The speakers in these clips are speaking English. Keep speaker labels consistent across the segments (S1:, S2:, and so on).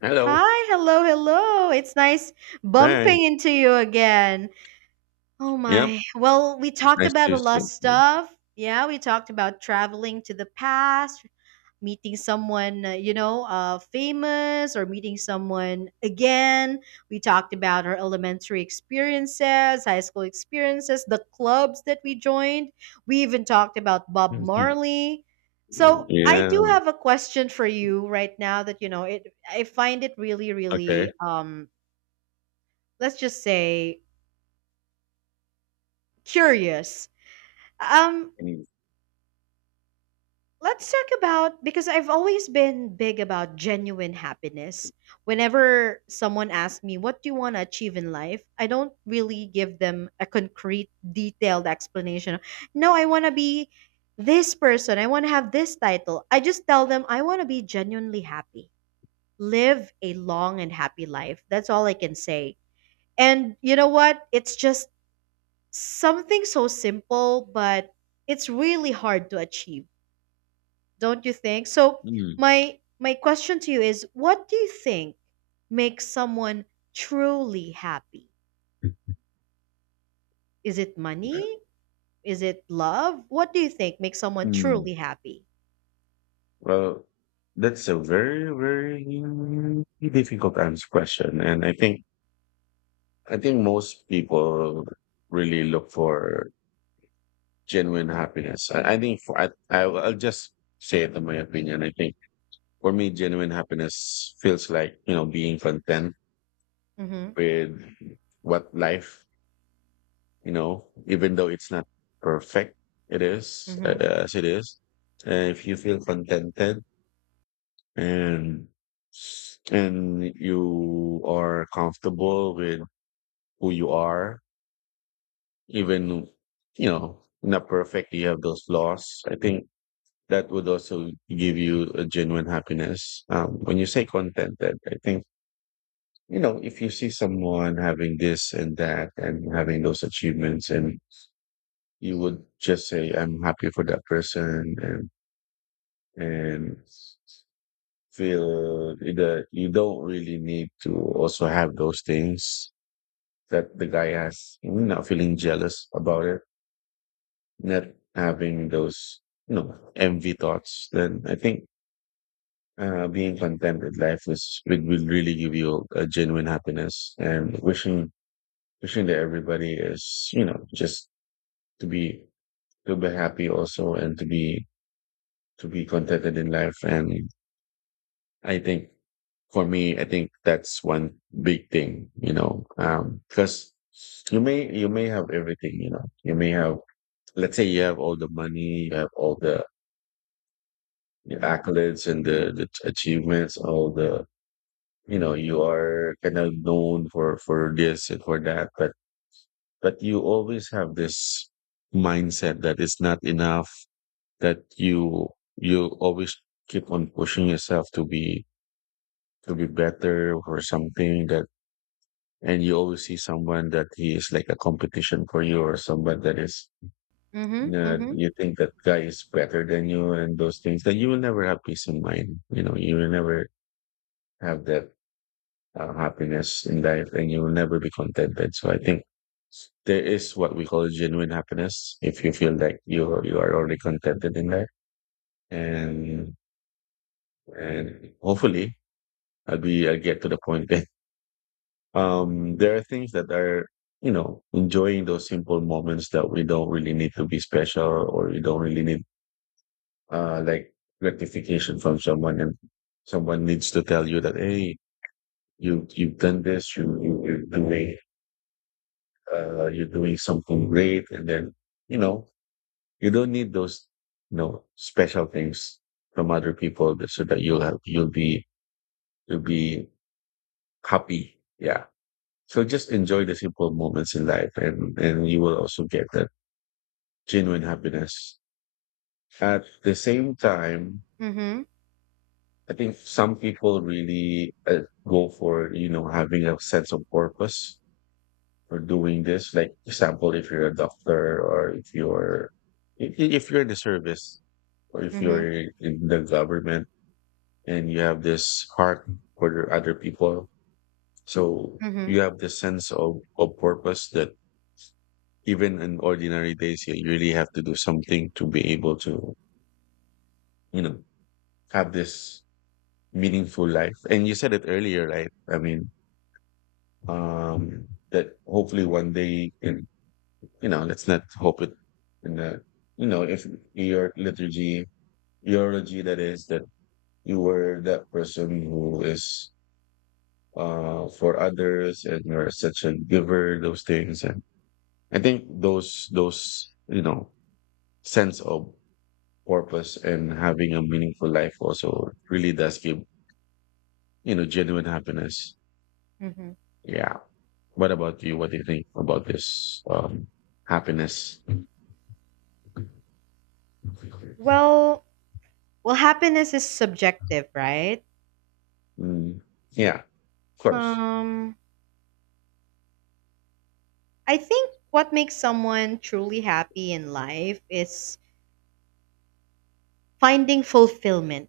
S1: Hello.
S2: Hi, hello, hello. It's nice
S1: Hi.
S2: bumping into you again. Oh
S1: Yep.
S2: my. Well, we
S1: It's
S2: talked
S1: nice
S2: about a
S1: to
S2: lot of
S1: see you.
S2: stuff. Yeah, we talked about traveling to the past, meeting someone, famous, or meeting someone again. We talked about our elementary experiences, high school experiences, the clubs that we joined. We even talked about Bob
S1: Mhm.
S2: Marley.
S1: Mm.
S2: So I do
S1: Yeah.
S2: have a question for you right now that, it I find it really, really…
S1: Okay.
S2: let's just say curious. Um,
S1: Mm.
S2: Let's talk about, because I've always been big about genuine happiness. Whenever someone asks me, "What do you want to achieve in life?" I don't really give them a concrete, detailed explanation of, "No, I want to be this person. I want to have this title." I just tell them, "I want to be genuinely happy, live a long and happy life." That's all I can say. And you know what? It's just something so simple, but it's really hard to achieve, don't you think? So
S1: Mm.
S2: my question to you is, what do you think makes someone truly happy? Is it money? Is it love? What do you think makes someone
S1: Mm.
S2: truly happy?
S1: Well, that's a very, very difficult answer question. And I think most people really look for genuine happiness. I think for I I'll just say it in my opinion. I think for me, genuine happiness feels like, being content
S2: Mhm.
S1: with what life, even though it's not perfect, it is
S2: Mhm.
S1: as it is. And if you feel contented and you are comfortable with who you are, even not perfect, you have those flaws. I think that would also give you a genuine happiness. When you say contented, I think if you see someone having this and that and having those achievements and you would just say I'm happy for that person and and feel that you don't really need to also have those things that the guy has, not feeling jealous about it, not having those envy thoughts. Then I think being content with life, is it will really give you a genuine happiness, and wishing that everybody is just to be happy also, and to be contented in life. And I think for me, I think that's one big thing, because you may have everything, you may have, let's say you have all the money, you have all the accolades and the achievements, all the you are kind of known for this and for that, but you always have this mindset that it's not enough, that you always keep on pushing yourself to be better or something. That, and you always see someone that he is like a competition for you, or someone that is
S2: Mhm, mhm,
S1: you think that guy is better than you and those things, then you will never have peace in mind. You will never have that happiness in life, and you will never be contented. So I think there is what we call genuine happiness. If you feel like you are already contented in life, and hopefully I'll get to the point. There are things that are, enjoying those simple moments that we don't really need to be special, or we don't really need like gratification from someone, and someone needs to tell you that, hey, you've done this, you're doing something great. And then you know you don't need those special things from other people so that you'll be happy. Yeah. So just enjoy the simple moments in life, and, you will also get that genuine happiness. At the same time,
S2: mhm,
S1: I think some people really go for, having a sense of purpose for doing this. Like example, if you're a doctor, or if you're in the service, or if
S2: mhm,
S1: you're in the government and you have this heart for the other people. So
S2: mhm,
S1: you have this sense of purpose that even in ordinary days, you really have to do something to be able to, you know, have this meaningful life. And you said it earlier, right? I mean, that hopefully one day, let's not hope it in the, you know, if your liturgy, eulogy, that is, that you were that person who is for others, and you're such a giver, those things. And I think those, sense of purpose and having a meaningful life also really does give genuine happiness.
S2: mhm.
S1: Yeah. What about you? What do you think about this happiness?
S2: Well, well, happiness is subjective, right?
S1: Mm. Yeah. Of course.
S2: Um, I think what makes someone truly happy in life is finding fulfillment.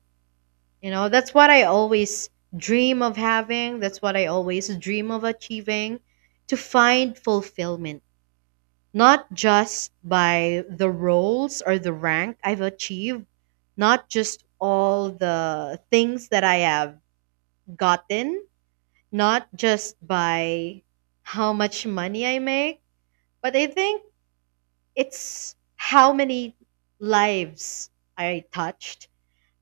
S2: You know, that's what I always dream of having. That's what I always dream of achieving, to find fulfillment, not just by the roles or the rank I've achieved, not just all the things that I have gotten, not just by how much money I make, but I think it's how many lives I touched,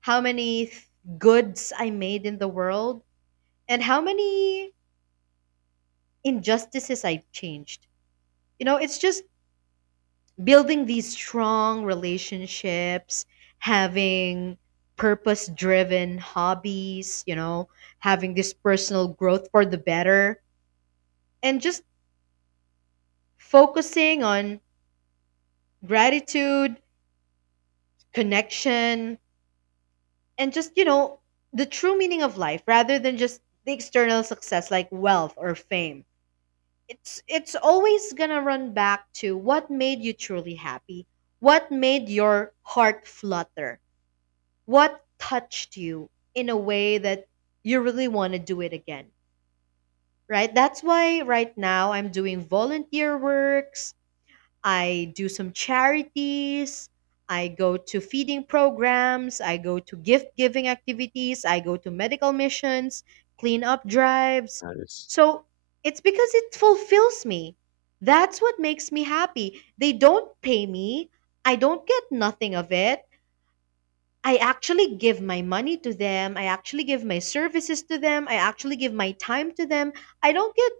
S2: how many goods I made in the world, and how many injustices I changed. You know, it's just building these strong relationships, having purpose driven hobbies, you know, having this personal growth for the better, and just focusing on gratitude, connection, and just, you know, the true meaning of life rather than just the external success like wealth or fame. It's always going to run back to, what made you truly happy? What made your heart flutter? What touched you in a way that you really want to do it again? Right? That's why right now I'm doing volunteer works. I do some charities. I go to feeding programs. I go to gift giving activities. I go to medical missions, clean up drives.
S1: That is.
S2: So it's because it fulfills me. That's what makes me happy. They don't pay me. I don't get nothing of it. I actually give my money to them. I actually give my services to them. I actually give my time to them. I don't get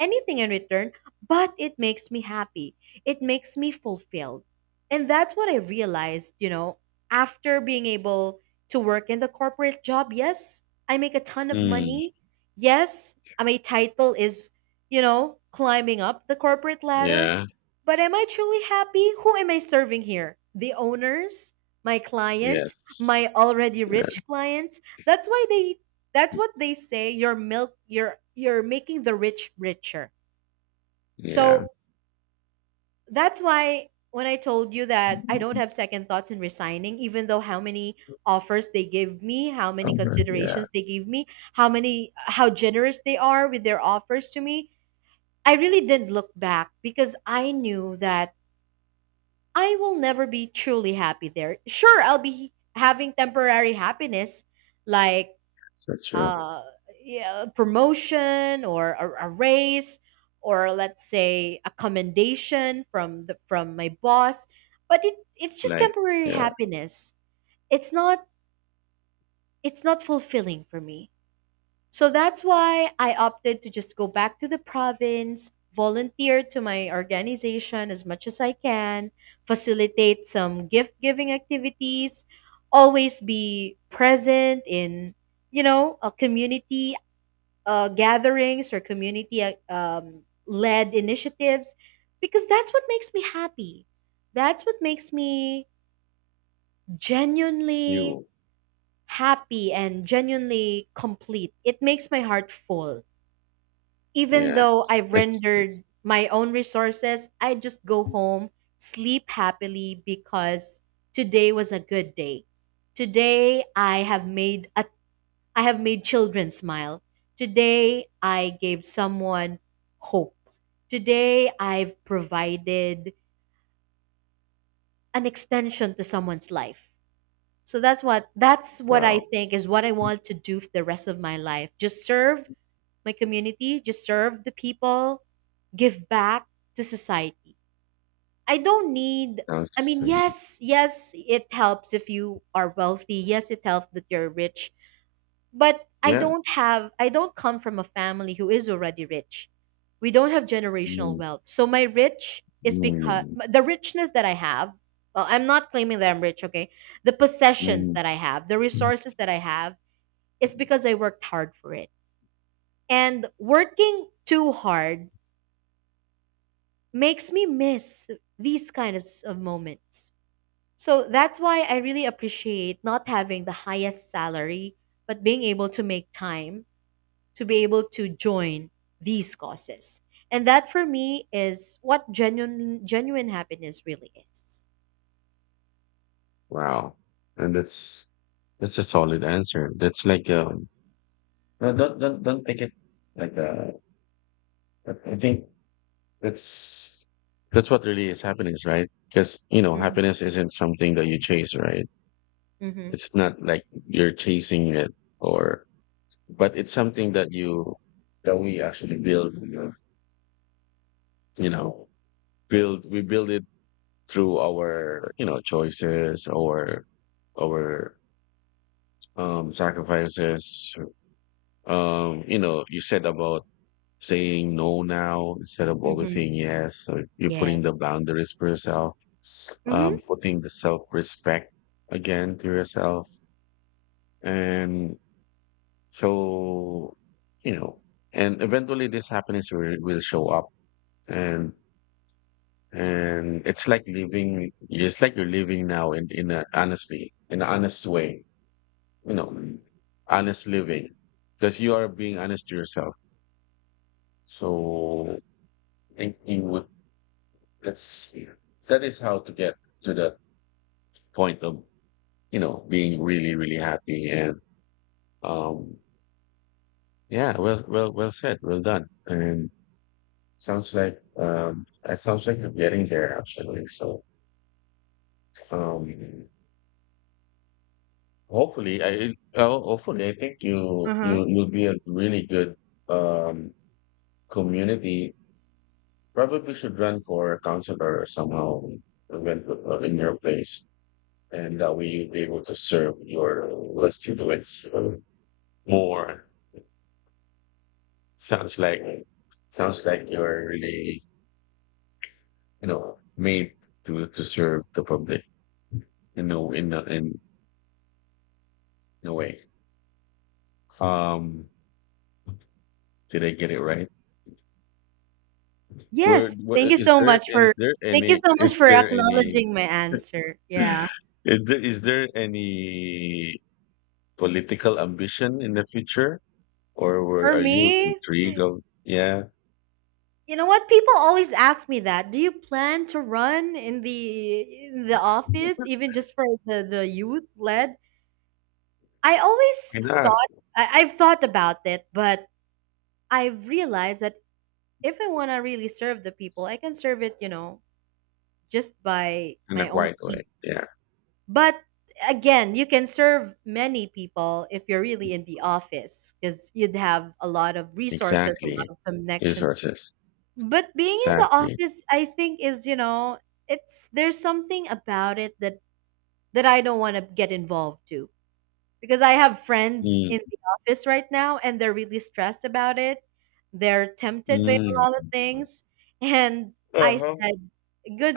S2: anything in return, but it makes me happy. It makes me fulfilled. And that's what I realized, you know, after being able to work in the corporate job. Yes, I make a ton of
S1: Mm.
S2: money. Yes, my title is, you know, climbing up the corporate ladder.
S1: Yeah.
S2: But am I truly happy? Who am I serving here? The owners? My clients?
S1: Yes.
S2: My already
S1: Yeah.
S2: rich clients. That's why they, that's what they say, you're milk, you're making the rich richer.
S1: Yeah.
S2: So that's why when I told you that I don't have second thoughts in resigning, even though how many offers they give me, how many
S1: Okay. Yeah.
S2: considerations they give me, how many, how generous they are with their offers to me, I really didn't look back because I knew that I will never be truly happy there. Sure, I'll be having temporary happiness like
S1: That's true.
S2: uh, yeah, promotion or a raise, or let's say a commendation from the from my boss. But it's just
S1: Like.
S2: temporary
S1: Yeah.
S2: happiness. It's not, it's not fulfilling for me. So that's why I opted to just go back to the province, volunteer to my organization as much as I can, facilitate some gift giving activities, always be present in, you know, a community gatherings or community led initiatives, because that's what makes me happy. That's what makes me genuinely
S1: You.
S2: happy and genuinely complete. It makes my heart full. Even
S1: Yeah.
S2: though I've
S1: It's.
S2: rendered my own resources, I just go home, sleep happily because today was a good day. Today I have made a, I have made children smile. Today, I gave someone hope. Today, I've provided an extension to someone's life. So that's what I
S1: wow.
S2: think is what I want to do for the rest of my life. Just serve my community, just serve the people, give back to society. I don't need, I
S1: Sounds.
S2: mean, yes, yes, it helps if you are wealthy. Yes, it helps that you're rich. But I
S1: Yeah.
S2: don't have, I don't come from a family who is already rich. We don't have generational
S1: Mm.
S2: wealth. So my rich is because
S1: Mm.
S2: the richness that I have, well, I'm not claiming that I'm rich, okay? The
S1: Mm.
S2: possessions
S1: Mm.
S2: that I have, the resources that I have, is because I worked hard for it. And working too hard makes me miss these kind of, of moments. So that's why I really appreciate not having the highest salary, but being able to make time to be able to join these causes. And that for me is what genuine happiness really is.
S1: Wow. And that's a solid answer. That's like no, don't take it like I think that's that's what really is happiness, right? Because
S2: Mhm.
S1: happiness isn't something that you chase, right?
S2: Mhm.
S1: It's not like you're chasing it, or but it's something that we actually you know, build, we build it through our, choices or our sacrifices. You said about saying no now instead of always
S2: Mhm.
S1: saying yes. So you're putting the
S2: Yes.
S1: boundaries for yourself,
S2: Mhm.
S1: putting the self respect again to yourself. And so, you know, and eventually this happiness will, show up, and, it's like living, it's like you're living now, in a, honestly, in an honest way, you know, honest living, because you are being honest to yourself. So I think you would that's that is how to get to the point of being really, really happy. And um yeah, well said, well done. And sounds like it sounds like you're getting there, actually. So um hopefully, oh, hopefully, I think you you
S2: Uh-huh.
S1: you'll be a really good um community, probably should run for councillor somehow, when- in your place, and that way you'll be able to serve your constituents, more. Sounds like sounds like you're really, made to serve the public. You know, in a way. Um, did I get it right? Where
S2: Yes.
S1: what
S2: Thank you
S1: is
S2: so
S1: there?
S2: much
S1: Is
S2: for,
S1: there
S2: thank you
S1: any?
S2: so much
S1: Is
S2: for
S1: there any?
S2: acknowledging my answer. Yeah.
S1: Is there any political ambition in the future, or were,
S2: For
S1: are you
S2: me,
S1: intrigued? Yeah,
S2: you know what? People always ask me that. Do you plan to run in the, in the office,
S1: why
S2: even just for the youth led? I always
S1: not,
S2: thought, I've thought about it, but I've realized that if I want to really serve the people, I can serve it, you know, just by
S1: in a
S2: my own
S1: quiet
S2: means.
S1: way? Yeah,
S2: But again, you can serve many people if you're really in the office, because you'd have a lot of resources, a lot
S1: exactly.
S2: of connections.
S1: Resources,
S2: But being in the
S1: exactly.
S2: office, I think is, you know, it's, there's something about it that that I don't want to get involved to, because I have friends in
S1: Mm.
S2: the office right now and they're really stressed about it. They're tempted by a lot of
S1: Mm.
S2: things. And I
S1: Uh-huh.
S2: said,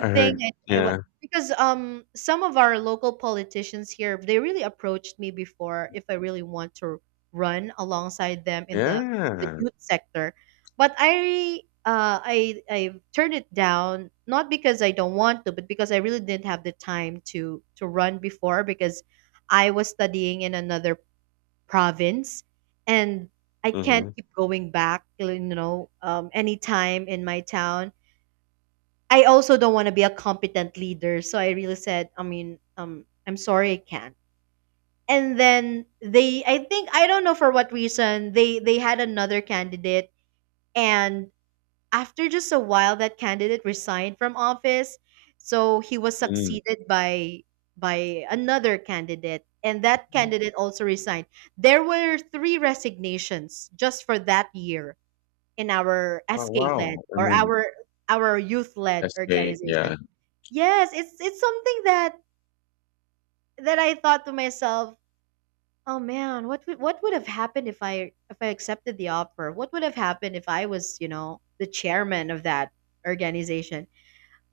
S1: I
S2: thing.
S1: heard,
S2: I, I wa-
S1: yeah.
S2: because some of our local politicians here, they really approached me before if I really want to run alongside them in the
S1: Yeah.
S2: youth sector. But I, I turned it down, not because I don't want to, but because I really didn't have the time to run before because I was studying in another province, and I can't
S1: Mhm.
S2: keep going back, you know, anytime in my town. I also don't want to be a competent leader. So I really said, I mean, I'm sorry, I can't. And then they, I think, I don't know for what reason, they had another candidate, and after just a while, that candidate resigned from office, so he was
S1: Mm.
S2: succeeded by another candidate, and that candidate also resigned. There were three resignations just for that year in our
S1: Wow.
S2: SK led
S1: Wow. I
S2: or
S1: mean,
S2: our youth led
S1: that's great. Yeah.
S2: organization. Yes, it's something that that I thought to myself, oh man, what would, what would have happened if I accepted the offer? What would have happened if I was, you know, the chairman of that organization?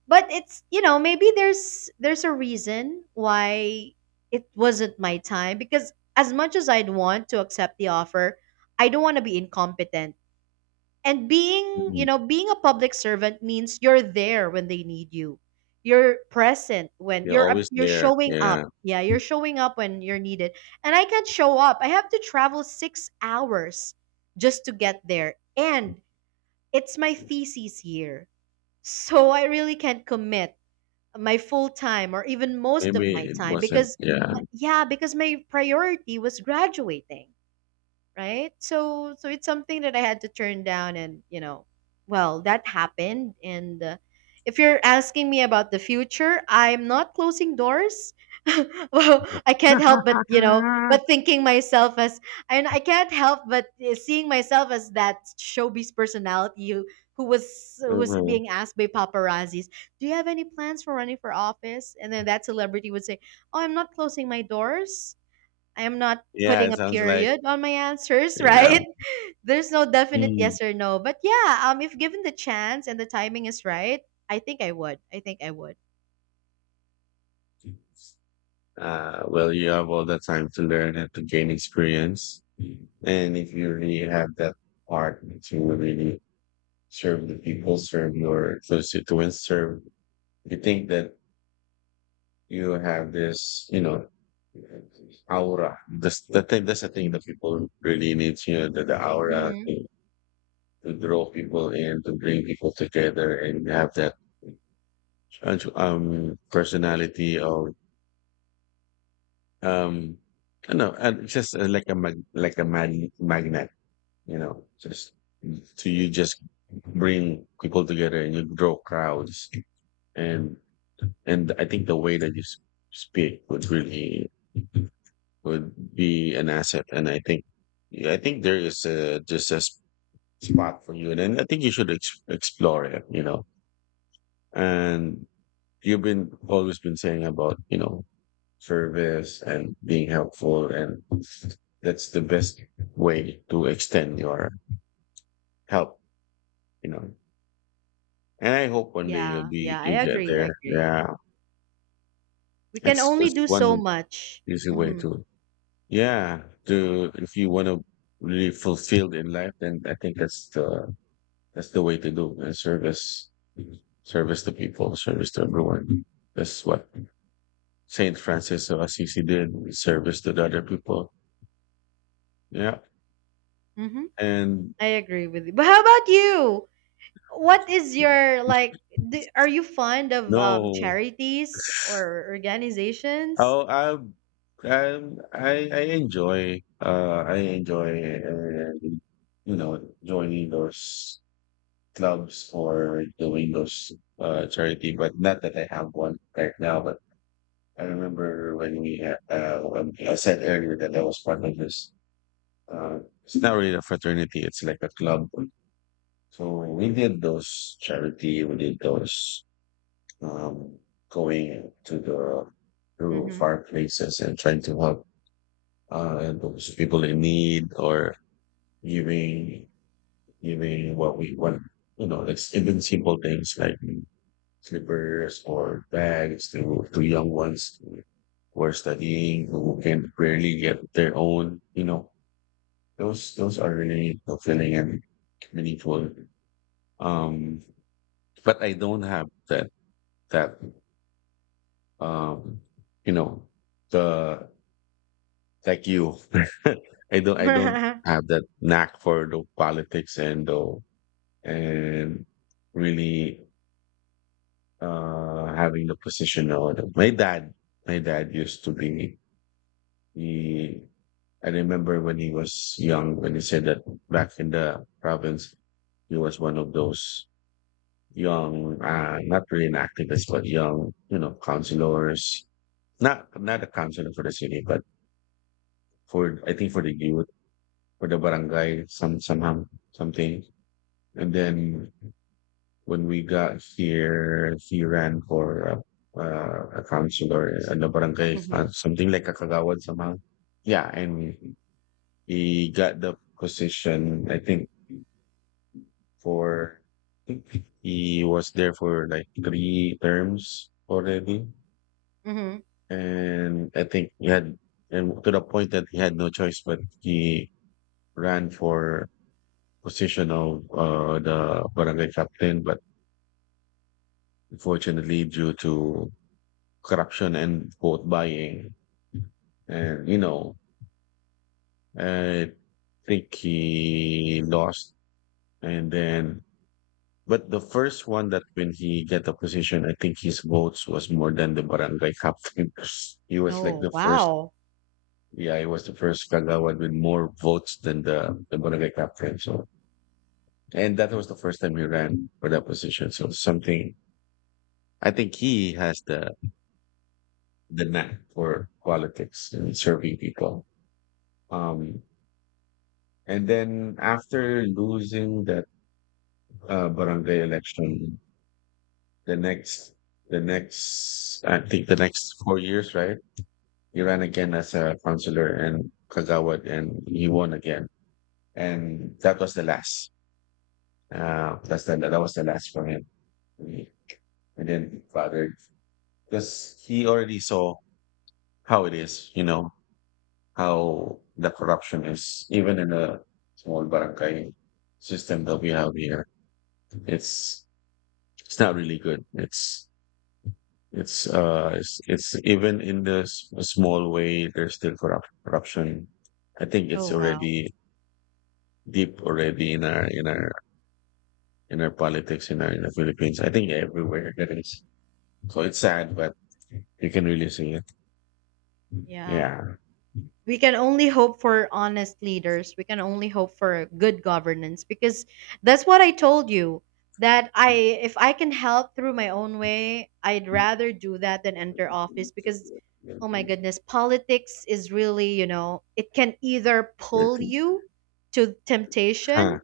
S2: But it's, you know, maybe there's a reason why it wasn't my time, because as much as I'd want to accept the offer, I don't want to be incompetent. And being, you
S1: Mhm.
S2: know, being a public servant means you're there when they need you. You're present when
S1: You're always
S2: you're
S1: there.
S2: showing
S1: Yeah.
S2: up. Yeah, you're showing up when you're needed. And I can't show up. I have to travel 6 hours just to get there. And it's my thesis year. So I really can't commit my full time or even most of
S1: Maybe
S2: my
S1: it
S2: time
S1: wasn't.
S2: because
S1: Yeah.
S2: yeah, because my priority was graduating, right? So so it's something that I had to turn down, and you know, well, that happened. And if you're asking me about the future, I'm not closing doors. Well, I can't help but, you know, but thinking myself as, and I can't help but seeing myself as that showbiz personality who, who was
S1: Mhm.
S2: being asked by paparazzis, "Do you have any plans for running for office?" And then that celebrity would say, "Oh, I'm not closing my doors. I am not
S1: Yeah,
S2: putting
S1: it
S2: a
S1: sounds like,
S2: period on my answers,
S1: yeah.
S2: right?" There's no definite
S1: Mm.
S2: yes or no. But yeah, if given the chance and the timing is right, I think I would. I think I would.
S1: Well, you have all the time to learn and to gain experience. And if you really have that heart to really serve the people, serve your constituents, you think that you have this, aura. That's the thing. That's the thing that people really need. You know, the aura
S2: Mhm.
S1: to draw people in, to bring people together, and have that personality of um, I don't know, and it's just like a magnet. You know, just to you just bring people together, and you draw crowds. And I think the way that you speak would be an asset. And I think there is just a spot for you, and then I think you should explore it. And you've been, always been saying about, service and being helpful, and that's the best way to extend your help you know and I hope one day you'll
S2: Yeah.
S1: be
S2: Yeah, I
S1: you get
S2: agree. I
S1: there.
S2: agree.
S1: Yeah.
S2: We can
S1: it's
S2: only
S1: it's
S2: do so
S1: one
S2: much.
S1: easy way
S2: Mhm.
S1: to yeah to if you want to really fulfilled in life. Then I think that's the way to do, and service to people, service to everyone. That's what Saint Francis of Assisi did, service to the other people. Yeah.
S2: Mhm.
S1: And
S2: I agree with you. But how about you? What is your, like, do, are you fond of
S1: no.
S2: charities or organizations?
S1: Oh, I, I enjoy uh, you joining those clubs or doing those charity, but not that I have one right now. But I remember when I said earlier that I was part of this. Uh, it's not really a fraternity; it's like a club. So we did those charity. We did those um, going to the, to
S2: Mhm.
S1: far places, and trying to help, and those people in need, or giving giving what we want. You know, like even simple things like slippers or bags to young ones who are studying, who can barely get their own, you know. Those are really fulfilling and meaningful. Um, but I don't have that, that, um, you know, the, like you, I don't have that knack for the politics, and really, having the position or my dad used to be. He, I remember when he said that back in the province, he was one of those young, not really an activist, but young, councilors. Not a councilor for the city, but for, I think, for the youth, for the barangay, somehow something. And then when we got here, he ran for a councilor and a barangay,
S2: Mhm. Mhm.
S1: something like a kagawad somehow. Yeah, and he got the position, I think, for, I think he was there for like three terms already. And I think he had and to the point that he had no choice, but he ran for position of, the barangay captain, but unfortunately due to corruption and vote buying, and I think he lost. And then, but the first one, that when he get a position, I think his votes was more than the barangay captain. He was like
S2: Oh,
S1: the first,
S2: wow.
S1: yeah, he was the first Kagawad with more votes than the barangay captain. So, and that was the first time he ran for that position. So something, I think he has the knack for politics and serving people. Um, and then, after losing that, barangay election, the next, the next, I think the next 4 years, right? He ran again as a counselor in Kagawad, and he won again. And that was the last. That was the last for him. He, didn't bother, because he already saw how it is, you know, how the corruption is, even in a small barangay system that we have here. It's, it's not really good. It's even in the small way, there's still corruption. I think
S2: Oh,
S1: it's
S2: wow.
S1: already deep already in our, in our politics, in the Philippines. I think everywhere there is. So it's sad, but you can really see it.
S2: Yeah.
S1: Yeah.
S2: We can only hope for honest leaders. We can only hope for good governance because that's what I told you that I if I can help through my own way, I'd rather do that than enter office because, oh my goodness, politics is really, you know, it can either pull you to temptation,
S1: Huh.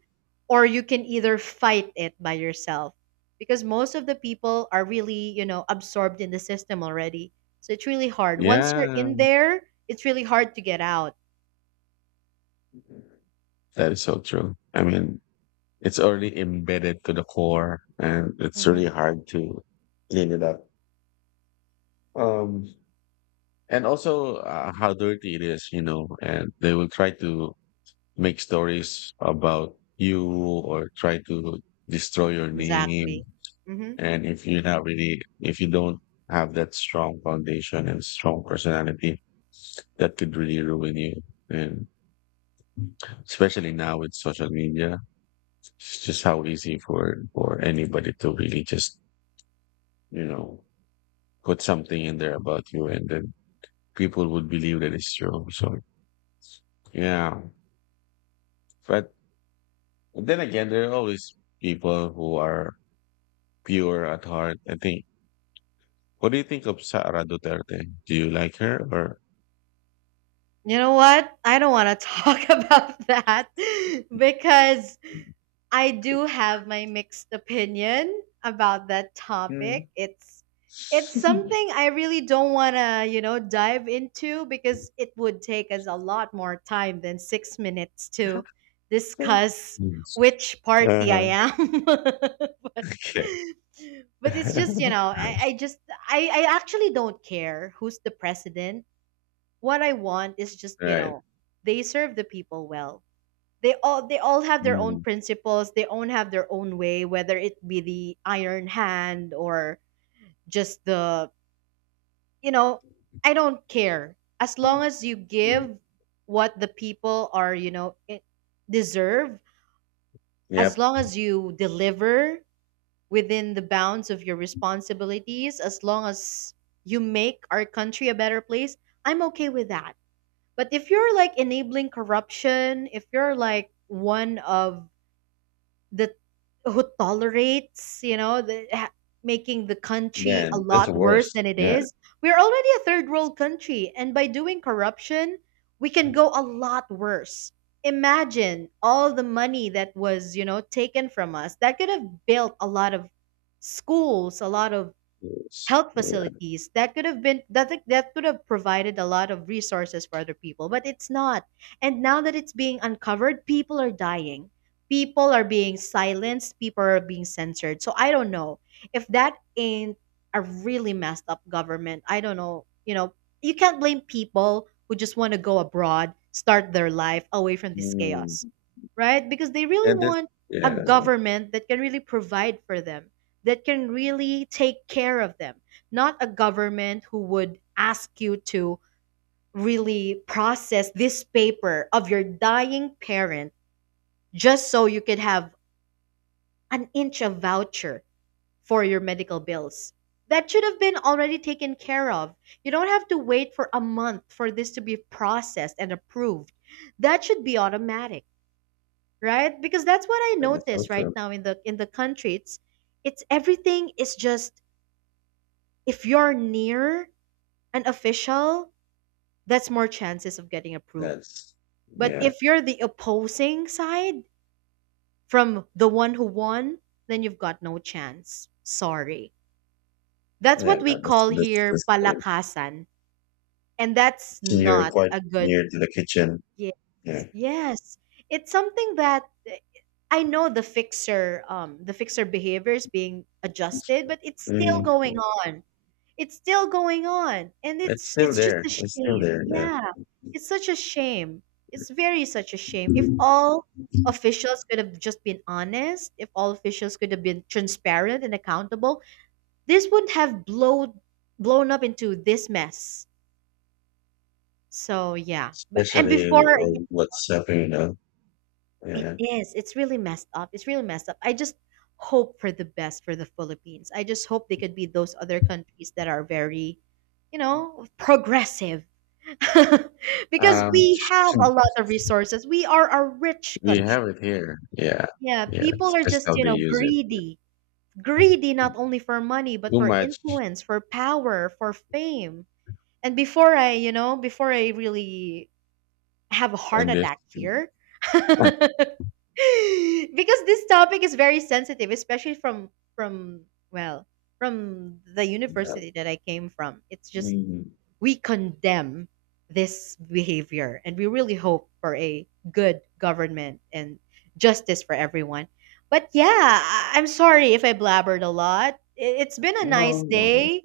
S2: or you can either fight it by yourself because most of the people are really, you know, absorbed in the system already. So it's really hard. Once you're
S1: Yeah.
S2: in there, it's really hard to get out.
S1: That is so true. I mean, it's already embedded to the core, and it's
S2: hmm
S1: really hard to clean it up. Um, and also, how dirty it is, you know, and they will try to make stories about you or try to destroy your
S2: Exactly.
S1: name.
S2: hmm
S1: And if you don't have that strong foundation and strong personality, that could really ruin you. And especially now with social media, it's just how easy for anybody to really just, you know put something in there about you, and then people would believe that it's true. So yeah, but then again, there are always people who are pure at heart. I think. What do you think of Sara Duterte? Do you like her or?
S2: You know what? I don't want to talk about that because I do have my mixed opinion about that
S1: Mm.
S2: topic. It's something I really don't want to, you know, dive into because it would take us a lot more time than 6 minutes
S1: Yes.
S2: to discuss which party I
S1: Uh-huh.
S2: am.
S1: Okay.
S2: But it's just, you know, I just I actually don't care who's the president. What I want is just, you
S1: Right.
S2: know, they serve the people well. They all they all have their own
S1: Mm.
S2: principles. They all have their own way, whether it be the iron hand or just the, you know, I don't care, as long as you give what the people are, you know, deserve. As
S1: Yep.
S2: long as you deliver within the bounds of your responsibilities, as long as you make our country a better place, I'm okay with that. But if you're like enabling corruption, if you're like one of that who tolerates, you know, making the country a
S1: Then that's
S2: lot
S1: the
S2: worse
S1: worst.
S2: than it
S1: Yeah.
S2: is. We're already a third world country, and by doing corruption, we can go a lot worse. Imagine all the money that was, you know, taken from us. That could have built a lot of schools, a lot of
S1: Yes.
S2: health
S1: Yeah.
S2: facilities, that could have been that could have provided a lot of resources for other people, but it's not. And now that it's being uncovered, people are dying, people are being silenced, people are being censored. So I don't know, if that ain't a really messed up government, I don't know, you know. You can't blame people who just want to go abroad, start their life away from this chaos,
S1: Mm.
S2: right? Because they really
S1: And this,
S2: want a
S1: yeah,
S2: government that can really provide for them, that can really take care of them, not a government who would ask you to really process this paper of your dying parent just so you could have an inch of voucher for your medical bills. That should have been already taken care of. You don't have to wait for a month for this to be processed and approved. That should be automatic, right? Because that's what I
S1: that is so
S2: notice right
S1: true.
S2: now in the country. It's everything is just, if you're near an official, that's more chances of getting approved.
S1: That's,
S2: But
S1: yeah,
S2: if you're the opposing side from the one who won, then you've got no chance. Sorry. That's
S1: yeah,
S2: what we call here
S1: that's, yeah.
S2: palakasan. And that's
S1: So, you're
S2: not
S1: quite
S2: a good.
S1: near to the kitchen.
S2: Yes.
S1: Yeah.
S2: Yes. It's something that I know the fixer behavior is being adjusted, but it's still
S1: Mm.
S2: going on. It's still going on, and
S1: It's
S2: it's
S1: still
S2: it's just
S1: there.
S2: a
S1: It's still
S2: shame.
S1: there. Yeah.
S2: Yeah, it's such a shame. It's very such a shame. If all officials could have just been honest, if all officials could have been transparent and accountable, this wouldn't have blown up into this mess. So yeah, but and
S1: Especially
S2: before, yeah,
S1: on WhatsApp.
S2: it
S1: Yeah.
S2: is, it's really messed up. It's really messed up. I just hope for the best for the Philippines. I just hope they could be those other countries that are very, you know, progressive, because
S1: Um,
S2: we have
S1: hmm.
S2: a lot of resources. We are a rich
S1: We have
S2: country.
S1: it here. Yeah.
S2: Yeah,
S1: Yeah.
S2: people
S1: It's
S2: are
S1: just
S2: just,
S1: how
S2: you
S1: they
S2: know,
S1: use it.
S2: greedy. Greedy not only for money, but
S1: Too
S2: for
S1: much
S2: influence, for power, for fame. And before I, you know, before I really have a heart
S1: and this.
S2: attack here, because this topic is very sensitive, especially from well, from the
S1: Yeah.
S2: university that I came from. It's just
S1: Mm.
S2: we condemn this behavior and we really hope for a good government and justice for everyone. But yeah, I'm sorry if I blabbered a lot. It's been a nice
S1: No, no.
S2: day.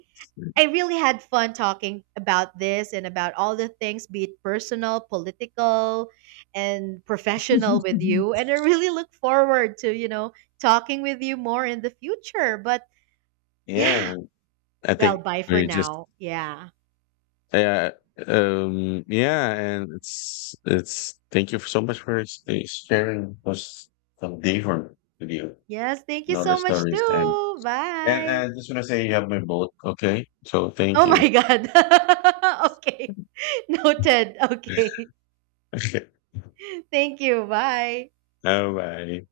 S2: I really had fun talking about this and about all the things, be it personal, political, and professional with
S1: Mhm.
S2: you. And I really look forward to, you know, talking with you more in the future. But yeah,
S1: Yeah. I
S2: well,
S1: think
S2: bye for
S1: we just,
S2: now. Yeah.
S1: yeah. Yeah, and it's, thank you so much for sharing us some different with you,
S2: Yes, thank
S1: and
S2: you
S1: all the
S2: so much
S1: stories, and
S2: too. Bye.
S1: I just wanna say you have my vote, okay? So thank
S2: Oh
S1: you.
S2: my God. Okay. Noted. Okay.
S1: Okay.
S2: Thank you. Bye.
S1: Bye bye.